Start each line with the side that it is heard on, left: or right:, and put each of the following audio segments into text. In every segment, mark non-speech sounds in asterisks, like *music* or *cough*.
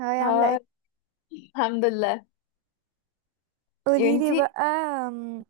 right: هاي، عاملة
left: اه.
right: ايه؟
left: الحمد لله. يا
right: قوليلي
left: بنتي
right: بقى،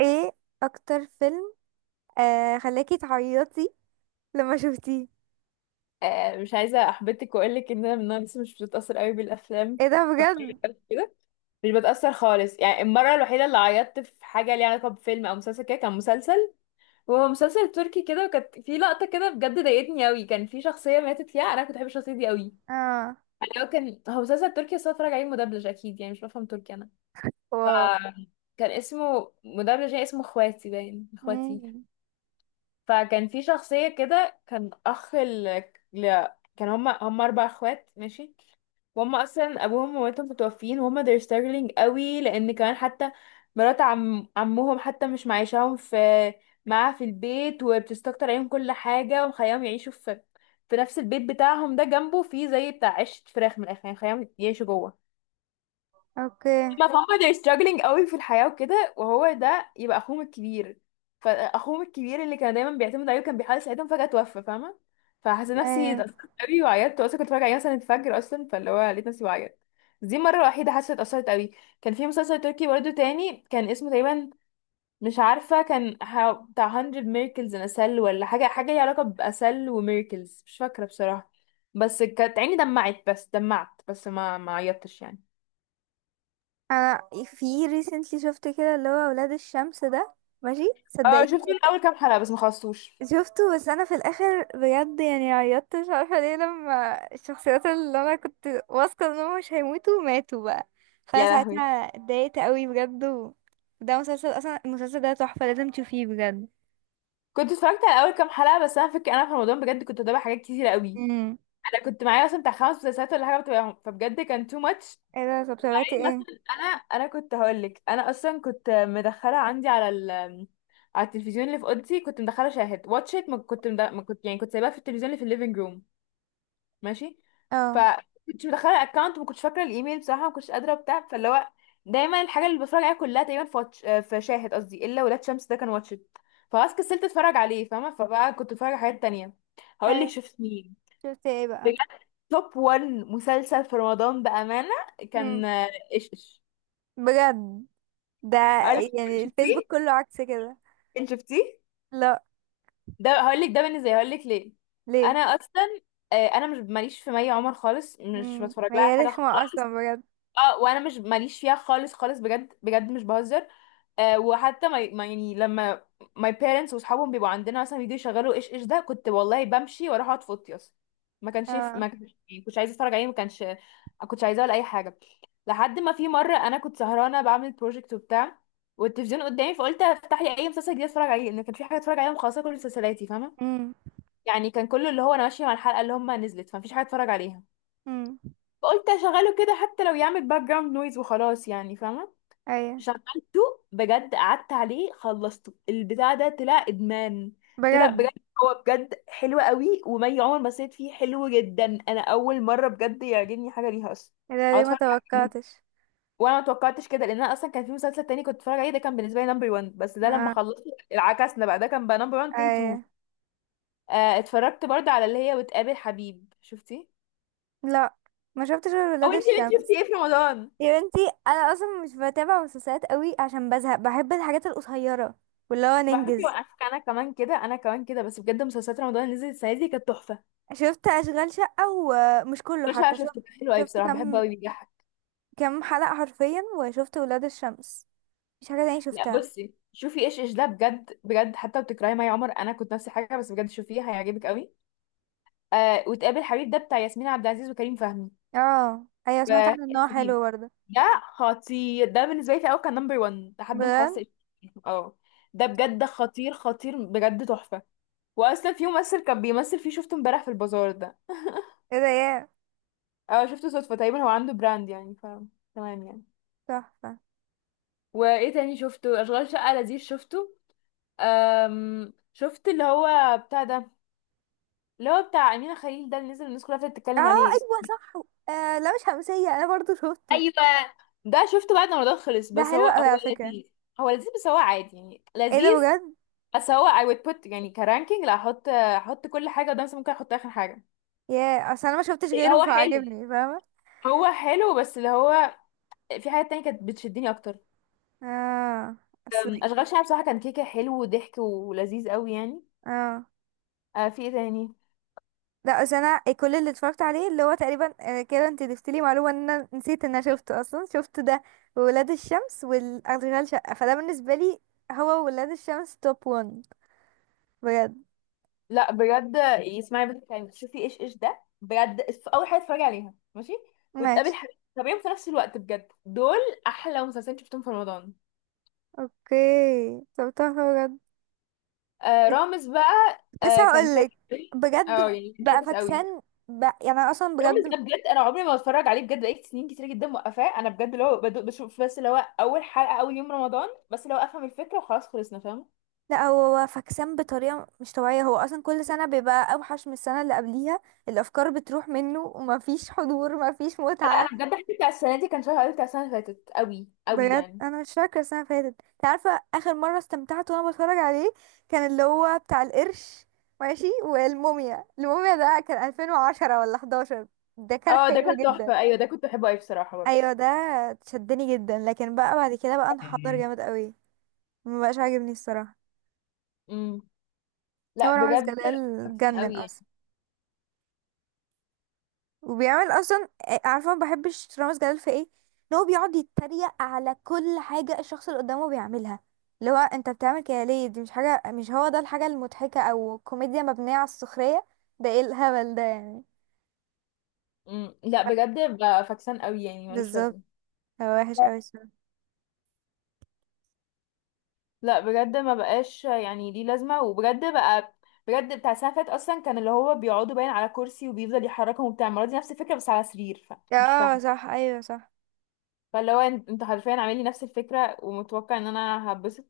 right: ايه اكتر فيلم خلاكي تعيطي لما شفتيه؟
left: مش عايزه احبطك واقول لك ان انا من النوع لسه مش بتتاثر قوي بالافلام
right: ايه ده
left: بحكم
right: بجد؟
left: الألف *laughs* كده، مش بتاثر خالص. يعني المره الوحيده اللي عيطت في حاجه ليها علاقه بفيلم او مسلسل كده، كان مسلسل، وهو مسلسل تركي كده، وكانت في لقطه كده بجد ضايقتني قوي، كان في شخصيه ماتت فيها، انا كنت بحب الشخصيه دي قوي.
right: اه،
left: يعني هو كان مسلسل تركي بس أنا بتفرج عليه مدبلج اكيد، يعني مش بفهم تركي انا. ف
right: واو.
left: كان اسمه مدبلج يعني اسمه اخواتي، باين اخواتي.
right: مم.
left: فكان في شخصية كده، كان ل... كان هما أربع أخوات ماشي، وهم أصلا أبوهم ومامتهم متوفيين وهم they're struggling قوي، لأن كمان حتى مرات عمهم حتى مش معيشاهم في معاها في البيت، وبتستكتر عليهم كل حاجة ومخليهم يعيشوا في في نفس البيت بتاعهم ده، جنبه فيه زي بتاع عيشة فراخ من الآخر، يعني مخليهم يعيشوا جوه
right: اوكي،
left: ما فهم. they're struggling قوي في الحياة وكده، وهو ده يبقى اخوهم الكبير. فاخوهم الكبير اللي كان دايما بيعتمد عليه وكان بيحاول يساعدهم فجأة توفى، فاهمة؟ فحسيت نفسي
right: ايوه.
left: اتأثرت قوي وعيطت، اصلا كنت بتفرج عليه مثلا الفجر اصلا، فاللي هو لقيت نفسي بعيط. دي المرة الوحيدة حاسة اتأثرت قوي. كان في مسلسل تركي برضه تاني كان اسمه تقريبا، مش عارفة كان بتاع 100 ميركلز ان اسل ولا حاجة، حاجة ليها علاقة بأسل وميركلز مش فاكرة بصراحة، بس كانت عيني دمعت بس، دمعت بس ما عيطتش يعني.
right: انا في recently شفت كده اللي هو ولاد الشمس ده، ماشي
left: اه
right: صدقيني.
left: شفت الاول كام حلقه بس ما خلصتوش.
right: شفته بس انا في الاخر بجد يعني عيطت، مش عارفه ليه لما الشخصيات اللي انا كنت واثقه انهم مش هيموتوا ماتوا بقى. فانا
left: يا
right: ساعتها
left: لهوي.
right: اتضايقت قوي بجد و. ده مسلسل اصلا، المسلسل ده تحفه، لازم تشوفيه بجد.
left: كنت اتفرجت على اول كام حلقه بس، انا فك انا في رمضان بجد كنت بتابع حاجات كتيره قوي،
right: امم.
left: انا كنت معايا مثلا بتاع خمس مسلسلات ولا حاجه بتابعهم، فبجد كان تو ماتش.
right: ايه ده؟ طب تابعتي
left: يعني
right: ايه؟
left: مثلا انا كنت هقول لك، انا اصلا كنت مدخله عندي على ال... على التلفزيون اللي في اوضتي، كنت مدخله شاهد واتشت، ما كنت، يعني كنت سايباها في التلفزيون اللي في الليفنج روم ماشي. ف
right: اه.
left: كنت مدخله الاكونت وما كنتش فاكره الايميل بصراحه، ما كنتش قادره وبتاع، فاللي هو دايما الحاجه اللي بتفرج عليها كلها تقريبا في واتش... آه، في شاهد قصدي، الا ولاد شمس ده كان واتشت، فخلاص كسلت اتفرج عليه فاهمه، فبقى كنت بتفرج على حاجات تانية. هقول لك
right: ايه
left: شفت مين؟
right: شفتي ايه بقى؟
left: بجد توب 1 مسلسل في رمضان بامانه،
right: امم.
left: كان ايش ايش.
right: بجد. ده
left: هقول لك
right: يعني
left: شفتيه؟
right: الفيسبوك كله عكس كده.
left: انت شفتيه؟
right: لا.
left: ده هقول لك، ده بالنسبه لي هقول لك ليه.
right: ليه؟
left: انا اصلا انا مش ماليش في مي عمر خالص، مش
right: امم،
left: بتفرج لها على
right: هي
left: حاجه.
right: رخمه اصلا بجد.
left: اه وانا مش ماليش فيها خالص خالص، بجد بجد مش بهزر. وحتى يعني لما my parents واصحابهم بيبقوا عندنا مثلا بيجوا يشغلوا ايش ايش ده، كنت والله بمشي واروح اقعد في اوضتي اصلا.
right: اه.
left: ما كانش، يعني كنتش عايزه اتفرج عليه، ما كانش، ما كنتش عايزاه ولا اي حاجه. لحد ما في مره انا كنت سهرانه بعمل بروجكت وبتاع، والتلفزيون قدامي، فقلت افتح لي اي مسلسل جديد اتفرج عليه لان كان في حاجه اتفرج عليها مخلصه كل مسلسلاتي فاهمه،
right: امم.
left: يعني كان كله اللي هو انا ماشيه مع الحلقه اللي هم نزلت، فمفيش حاجه اتفرج عليها،
right: امم.
left: فقلت اشغله كده حتى لو يعمل باك جراوند نويز وخلاص يعني فاهمه.
right: ايوه.
left: شغلته، بجد قعدت عليه خلصته، البتاع ده طلع ادمان. طلع
right: بجد.
left: بجد، هو بجد حلو قوي، ومي عمر ما سيت فيه حلو جدا، انا اول مره بجد يعجبني حاجه ليها اصلا
right: ايه ده
left: او
right: ليه ما
left: اتفرج عليه.
right: توقعتش؟
left: وانا ما توقعتش كده لان انا اصلا كان في مسلسل تاني كنت بتفرج عليه ده، كان بالنسبه لي نمبر 1، بس ده لما
right: اه.
left: خلصت العكسنا بقى، ده كان بقى نمبر 1 تي 2.
right: ايوه.
left: آه اتفرجت برضه على اللي هي وتقابل حبيب، شفتي؟
right: لا، ما شفتش غير
left: او
right: ولاد
left: انتي
right: الشمس.
left: شفتي ايه في رمضان؟
right: يا بنتي، انا اصلا مش بتابع مسلسلات قوي عشان بزهق، بحب الحاجات القصيره واللي هو
left: طب على فكرة
right: ننجز.
left: وقفك، انا كمان كده انا كمان كده، بس بجد مسلسلات رمضان اللي نزلت السنة دي كانت تحفة.
right: شفت اشغال شقه ومش كله،
left: مش، لا
right: حتى شفت
left: شفته، كان حلو قوي
right: شفت
left: بصراحة، بحبه
right: كم،
left: قوي بيضحك.
right: كم حلقه حرفيا وشفت ولاد الشمس، مش حاجه تانية
left: لا
right: شفتها.
left: بصي، شوفي ايش ايش ده بجد بجد، حتى بتكرهي مي عمر، انا كنت نفس الحاجة، بس بجد شوفيه هيعجبك قوي. آه وتقابل حبيب ده بتاع ياسمين عبد العزيز وكريم فهمي.
right: اه ايوه، سمعت
left: ف-
right: عنه ان هو
left: سليم
right: حلو برضه.
left: ده خطير، ده بالنسبة لي في الأول كان نمبر 1 لحد ما خلاص
right: بجد.
left: إيش إيش. اه ده بجد خطير خطير، بجد تحفة. واصلا في ممثل كان بيمثل فيه شفته امبارح في البازار ده.
right: ايه ده يا؟
left: اه شفته صدفة تقريبا، هو عنده براند يعني. تمام يعني.
right: تحفه.
left: وايه تاني شفته؟ اشغال شقة لذيذ شفته. شفت اللي هو بتاع ده، اللي هو بتاع أمينة خليل ده اللي نزل الناس كلها ابتدت
right: اه
left: تتكلم عليه
right: ايوه صح. آه، لا، مش همسيه انا برضه شفته.
left: ايوه، ده شفته بعد ما رمضان خلص،
right: ده
left: بس هو
right: حلو قوي
left: هو
right: على فكره.
left: لذيذ. هو لذيذ بس هو عادي، يعني
right: ايه ده
left: لذيذ
right: بجد.
left: بس هو I would put، يعني كرانكينج، لا، احط كل حاجة قدام نفسي، ممكن احط اخر حاجة.
right: يا اصل انا ما شفتش غيره
left: هو حلو،
right: فعجبني فاهمه.
left: هو حلو، بس اللي هو في حاجات تانية كانت بتشدني اكتر.
right: اه. اصل.
left: اشغال شقة بصراحة كان كيكة، حلو وضحك ولذيذ قوي يعني.
right: اه،
left: آه في ايه تاني؟
right: لا، اصل انا كل اللي اتفرجت عليه اللي هو تقريبا كده، انت ضفتي لي معلومه ان انا نسيت ان انا شفته اصلا. شفت ده، وولاد الشمس والاشغال شقه فده بالنسبه لي. هو ولاد الشمس توب 1 بجد.
left: لا بجد اسمعي بنت كلمة، شوفي ايش ايش ده بجد، اول حاجه اتفرجي عليها ماشي، وتقابل
right: ماشي.
left: حبيب طبيعي في نفس الوقت، بجد دول احلى مسلسلين شفتهم في رمضان.
right: اوكي، طب طب بجد.
left: آه رامز بقى،
right: لسه
left: كان
right: هقولك.
left: فاكس قوي،
right: بجد
left: اه يعني كان
right: بقى
left: فاكس قوي.
right: فاكسان، بقى يعني انا اصلا
left: رامز
right: بجد.
left: ده بجد انا عمري ما بتفرج عليه، بجد بقيت سنين كتير جدا موقفاه، انا بجد اللي هو بشوف بس اللي هو اول حلقه اول يوم رمضان بس، اللي هو افهم الفكره وخلاص خلصنا فاهم.
right: لا، هو فكسان بطريقة مش طبيعية، هو أصلا كل سنة بيبقى أوحش من السنة اللي قبليها، الأفكار بتروح منه ومفيش *laughs* حضور، مفيش
left: لا انا
right: متعة.
left: بجد حبيت بتاع السنه دي، كان شهر قوي بتاع السنه اللي فاتت قوي قوي
right: بجد
left: يعني.
right: أنا مش فاكرة السنة اللي فاتت، انت عارفة آخر مرة استمتعت وأنا بتفرج عليه كان اللي هو بتاع القرش، ماشي، والموميا. الموميا ده كان 2010 ولا 11. ده كان
left: اه ده
right: حلو
left: كان
right: جدا.
left: تحفه، ايوه ده كنت بحبه قوي بصراحه برضه.
right: أيوة ده شدني جدا، لكن بقى بعد كده بقى انحدر جامد قوي، مبقاش عاجبني الصراحة.
left: امم.
right: هو
left: لا
right: رامز
left: بجد
right: جلال
left: فاكسان
right: جنن
left: قوي يعني.
right: أصلا. وبيعمل اصلا عارفه ما بحبش رامز جلال في ايه؟ ان هو بيقعد يتريق على كل حاجه الشخص اللي قدامه بيعملها. اللي هو انت بتعمل كده ليه؟ دي مش حاجه، مش هو ده الحاجه المضحكه، او كوميديا مبنيه على السخريه. ده ايه الهبل ده يعني؟
left: امم. لا بجد بقى فاكسان قوي يعني، ملوش
right: بالظبط،
left: لازمه.
right: هو وحش قوي الصراحه.
left: لا بجد ما بقاش يعني ليه لازمه، وبجد بقى بجد بتاع السنه اللي فاتت اصلا كان اللي هو بيقعدوا باين على كرسي وبيفضل يحركهم وبتاع، المره دي نفس الفكره بس على سرير، فمش
right: اه
left: فاهمه.
right: صح، ايوه صح.
left: فاللي هو انتوا حرفيا عاملين لي نفس الفكره ومتوقع ان انا هبسط،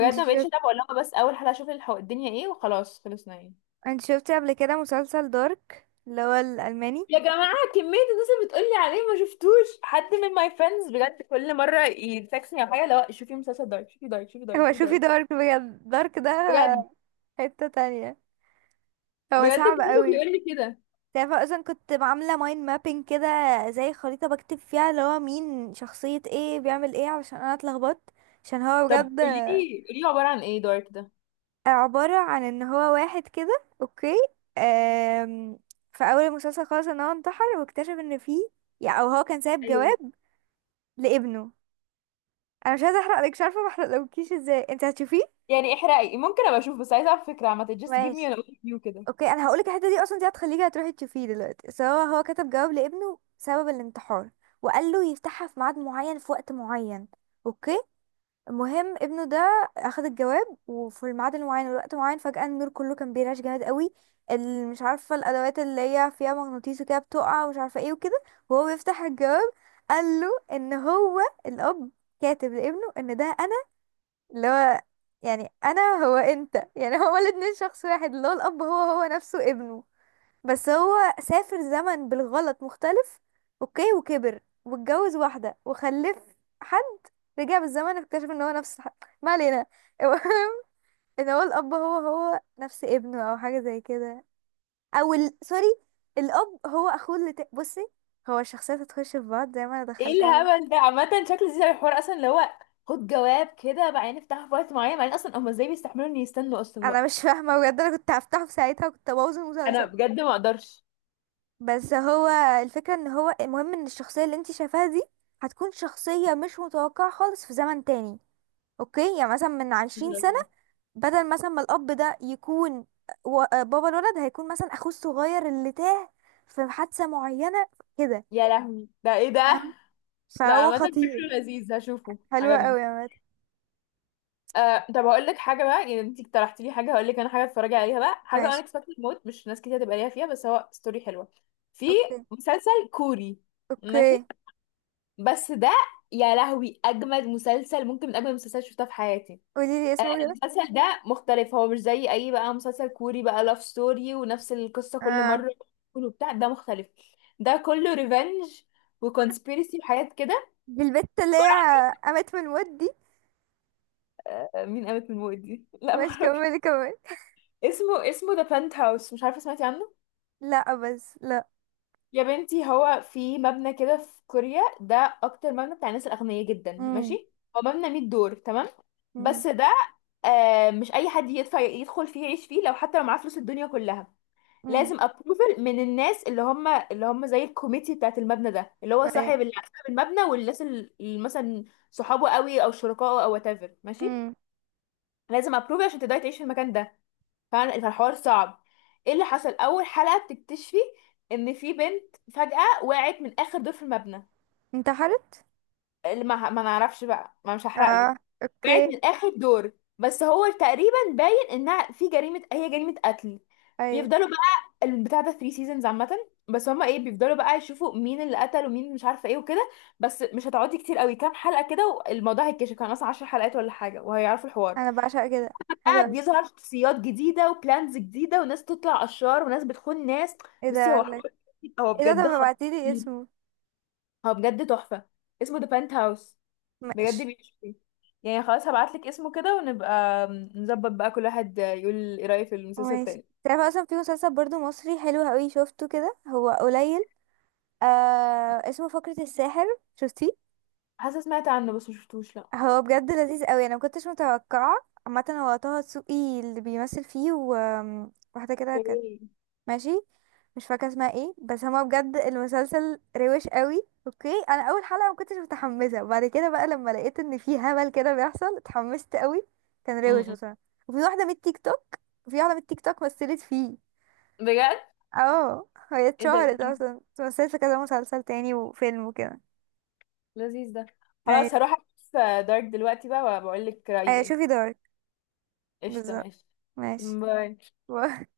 right: انت
left: ما بقتش
right: شفت،
left: اتابع، اقول لها بس اول حلقه اشوف الدنيا ايه وخلاص خلصنا يعني.
right: انت شفتي قبل كده مسلسل دارك اللي هو الالماني؟
left: يا جماعة كمية الناس اللي بتقولي عليه، ما شفتوش حد من ماي فريندز بجد كل مرة يتكسني على حاجة، لا شوفي مسلسل دارك، شوفي دارك، شوفي دارك،
right: هو
left: شوفي
right: شوفي
left: دارك.
right: دارك بجد، دارك ده
left: بجد،
right: حته تانية، هو
left: بجد
right: صعب
left: كله
right: قوي.
left: بيقول لي كده.
right: تعرفي اصلا كنت عامله مايند مابينج كده، زي خريطه بكتب فيها اللي هو مين شخصيه ايه بيعمل ايه علشان انا اتلخبطت، عشان هو
left: طب
right: بجد.
left: قولي لي عبارة عن ايه دارك ده؟
right: عباره عن ان هو واحد كده، اوكي. آم، في اول المسلسل خالص ان هو انتحر واكتشف ان فيه، يعني او هو كان سايب
left: ايوه،
right: جواب لابنه. انا مش عايزه احرق لك، مش عارفه ما احرقلكيش ازاي انت هتشوفيه.
left: يعني احرقي، ممكن ابقى اشوف، بس عايزة اعرف فكرة عامة just give
right: ماشي.
left: me an overview كده.
right: اوكي انا هقولك الحته دي اصلا دي هتخليكي هتروحي تشوفيه دلوقتي. سواء هو كتب جواب لابنه سبب الانتحار، وقال له يفتحها في ميعاد معين في وقت معين، اوكي. المهم ابنه ده اخد الجواب وفي الميعاد المعين والوقت المعين فجاه النور كله كان بيرعش جامد قوي. مش عارفه الادوات اللي هي فيها مغناطيس وكده بتقع ومش عارفه ايه وكده، وهو بيفتح الجواب. قال له ان هو الاب كاتب لابنه ان ده انا، اللي هو يعني انا هو انت، يعني هو الاتنين شخص واحد، اللي هو الاب هو هو نفسه ابنه. بس هو سافر زمن بالغلط مختلف، اوكي، وكبر واتجوز واحدة وخلف حد، رجع بالزمن اكتشف ان هو نفس حد. ما علينا *laughs* المهم ان هو الاب هو هو نفس ابنه او حاجة زي كده. سوري، الاب هو اخوه بصي، هو الشخصيات هتخش في بعض زي ما انا
left: ايه
right: دخلتها.
left: الهبل ده؟ عامة شكل زي الحوار اصلا، اللي هو خد جواب كده بعدين افتحه في وقت معين، بعدين اصلا هما ازاي بيستحملوا ان يستنوا اصلا
right: انا
left: وقت؟
right: مش فاهمة بجد، انا كنت هفتحه في ساعتها وكنت ابوظ
left: انا
right: المسلسل.
left: بجد ما اقدرش.
right: بس هو الفكرة ان هو، المهم ان الشخصية اللي انت شايفاها دي هتكون شخصية مش متوقعة خالص في زمن تاني، اوكي. يعني مثلا من 20 سنة،
left: *laughs*
right: بدل مثلا ما الأب ده يكون بابا الولد هيكون مثلا أخوه الصغير اللي تاه في حادثة معينة، كده،
left: يا لهوي، ده ايه ده؟
right: فاهمة؟
left: لا
right: فهو
left: عامة
right: خطير.
left: فكره لذيذ هشوفه،
right: حلوة
left: عجبني.
right: قوي يا مات.
left: طب هقول لك حاجة بقى، يعني انت اقترحتي لي حاجة، هقول لك انا حاجة اتفرجي عليها بقى، حاجة
right: ماشي.
left: unexpected موت، مش ناس كتير هتبقى ليها فيها، بس هو ستوري حلوة. في
right: اوكي.
left: مسلسل كوري،
right: اوكي
left: ماشي، بس ده يا لهوي اجمد مسلسل، ممكن من اجمد المسلسلات اللي شفتها في حياتي.
right: قولي لي اسمه كده.
left: المسلسل ده مختلف، هو مش زي اي بقى مسلسل كوري بقى لاف ستوري ونفس القصة كل
right: اه،
left: مرة، كله بتاع ده مختلف، ده كله ريفنج وكونسبيرسي وحاجات كده.
right: دي البت اللي هي قامت من الموت دي؟
left: مين قامت من الموت دي؟ *laughs* لا
right: ماشي،
left: معرفش.
right: كملي كملي.
left: اسمه، اسمه ذا بنت هاوس، مش عارفه سمعتي عنه؟
right: لا، بس لا.
left: يا بنتي هو في مبنى كده في كوريا ده، اكتر مبنى بتاع الناس الاغنياء جدا
right: امم.
left: ماشي، هو مبنى 100 دور تمام.
right: امم.
left: بس ده آه مش اي حد يدفع يدخل فيه يعيش فيه، لو حتى لو معاه فلوس الدنيا كلها،
right: امم.
left: لازم ابروفل من الناس اللي هم، اللي هم زي الكوميتي بتاعت المبنى ده، اللي هو
right: ايه.
left: صاحب، اللي صاحب المبنى والناس اللي مثلا صحابه قوي او شركائه او whatever ماشي،
right: امم.
left: لازم ابروفل عشان تقدري تعيشي في المكان ده فعلا، فالحوار صعب. ايه اللي حصل؟ اول حلقة بتكتشفي ان في بنت فجأة وقعت من اخر دور في المبنى،
right: انتحرت.
left: اللي ما نعرفش بقى ما، مش
right: اه.
left: هحرقلك. وقعت
right: اوكي.
left: من اخر دور، بس هو تقريبا باين انها في جريمة، هي جريمة قتل.
right: ايوه.
left: بيفضلوا بقى البتاع ده 3 سيزونز عامة، بس هما ايه بيفضلوا بقى يشوفوا مين اللي قتل ومين مش عارفة ايه وكده، بس مش هتقعدي كتير قوي، كام حلقة كده والموضوع هيتكشف، كان اصلا 10 حلقات ولا حاجة وهيعرفوا الحوار،
right: انا بعشق كده. حلو
left: بقى
right: قوي.
left: بيظهر شخصيات جديدة وبلانز جديدة وناس تطلع أشرار وناس بتخون ناس.
right: ايه ده
left: بصي هو
right: قالك؟
left: حوار، هو
right: ايه ده، طب
left: بجد
right: ابعتيلي
left: خطير،
right: اسمه.
left: هو بجد تحفة. اسمه ذا بنت هاوس، بجد
right: ماشي.
left: بيشوفي، يعني خلاص هبعتلك اسمه كده، ونبقى نظبط بقى كل واحد يقول ايه رأيه في المسلسل
right: ماشي،
left: التاني.
right: تعرف اصلا في مسلسل برضو مصري حلو قوي شفته كده هو قليل، اسمه فقرة الساحر. شفتيه؟
left: حاسة سمعت عنه بس مشفتوش لأ.
right: هو بجد لذيذ قوي انا مكنتش متوقعة. عامة هو طه دسوقي اللي بيمثل فيه وواحدة كده كانت،
left: اوكي.
right: ماشي، مش فاكره اسمها ايه، بس هما بجد المسلسل روش قوي. اوكي انا اول حلقه ما كنتش متحمسه وبعد كده بقى لما لقيت ان في هبل كده بيحصل اتحمست قوي، كان روش
left: م-م.
right: بصراحه. وفي واحده من التيك توك، في واحده من التيك توك مثلت فيه.
left: بجد
right: اه هي
left: ايه ده
right: اتشهرت
left: لذيذ،
right: اصلا، مثلت في كذا مسلسل تاني وفيلم وكده.
left: لذيذ ده. خلاص
right: ايوه.
left: هروح اشوف دارك دلوقتي بقى وبقول لك رأيي
right: ايوه
left: ايه.
right: شوفي دارك.
left: قشطة
right: بالظبط.
left: ماشي.
right: ماشي.
left: باي.
right: *laughs*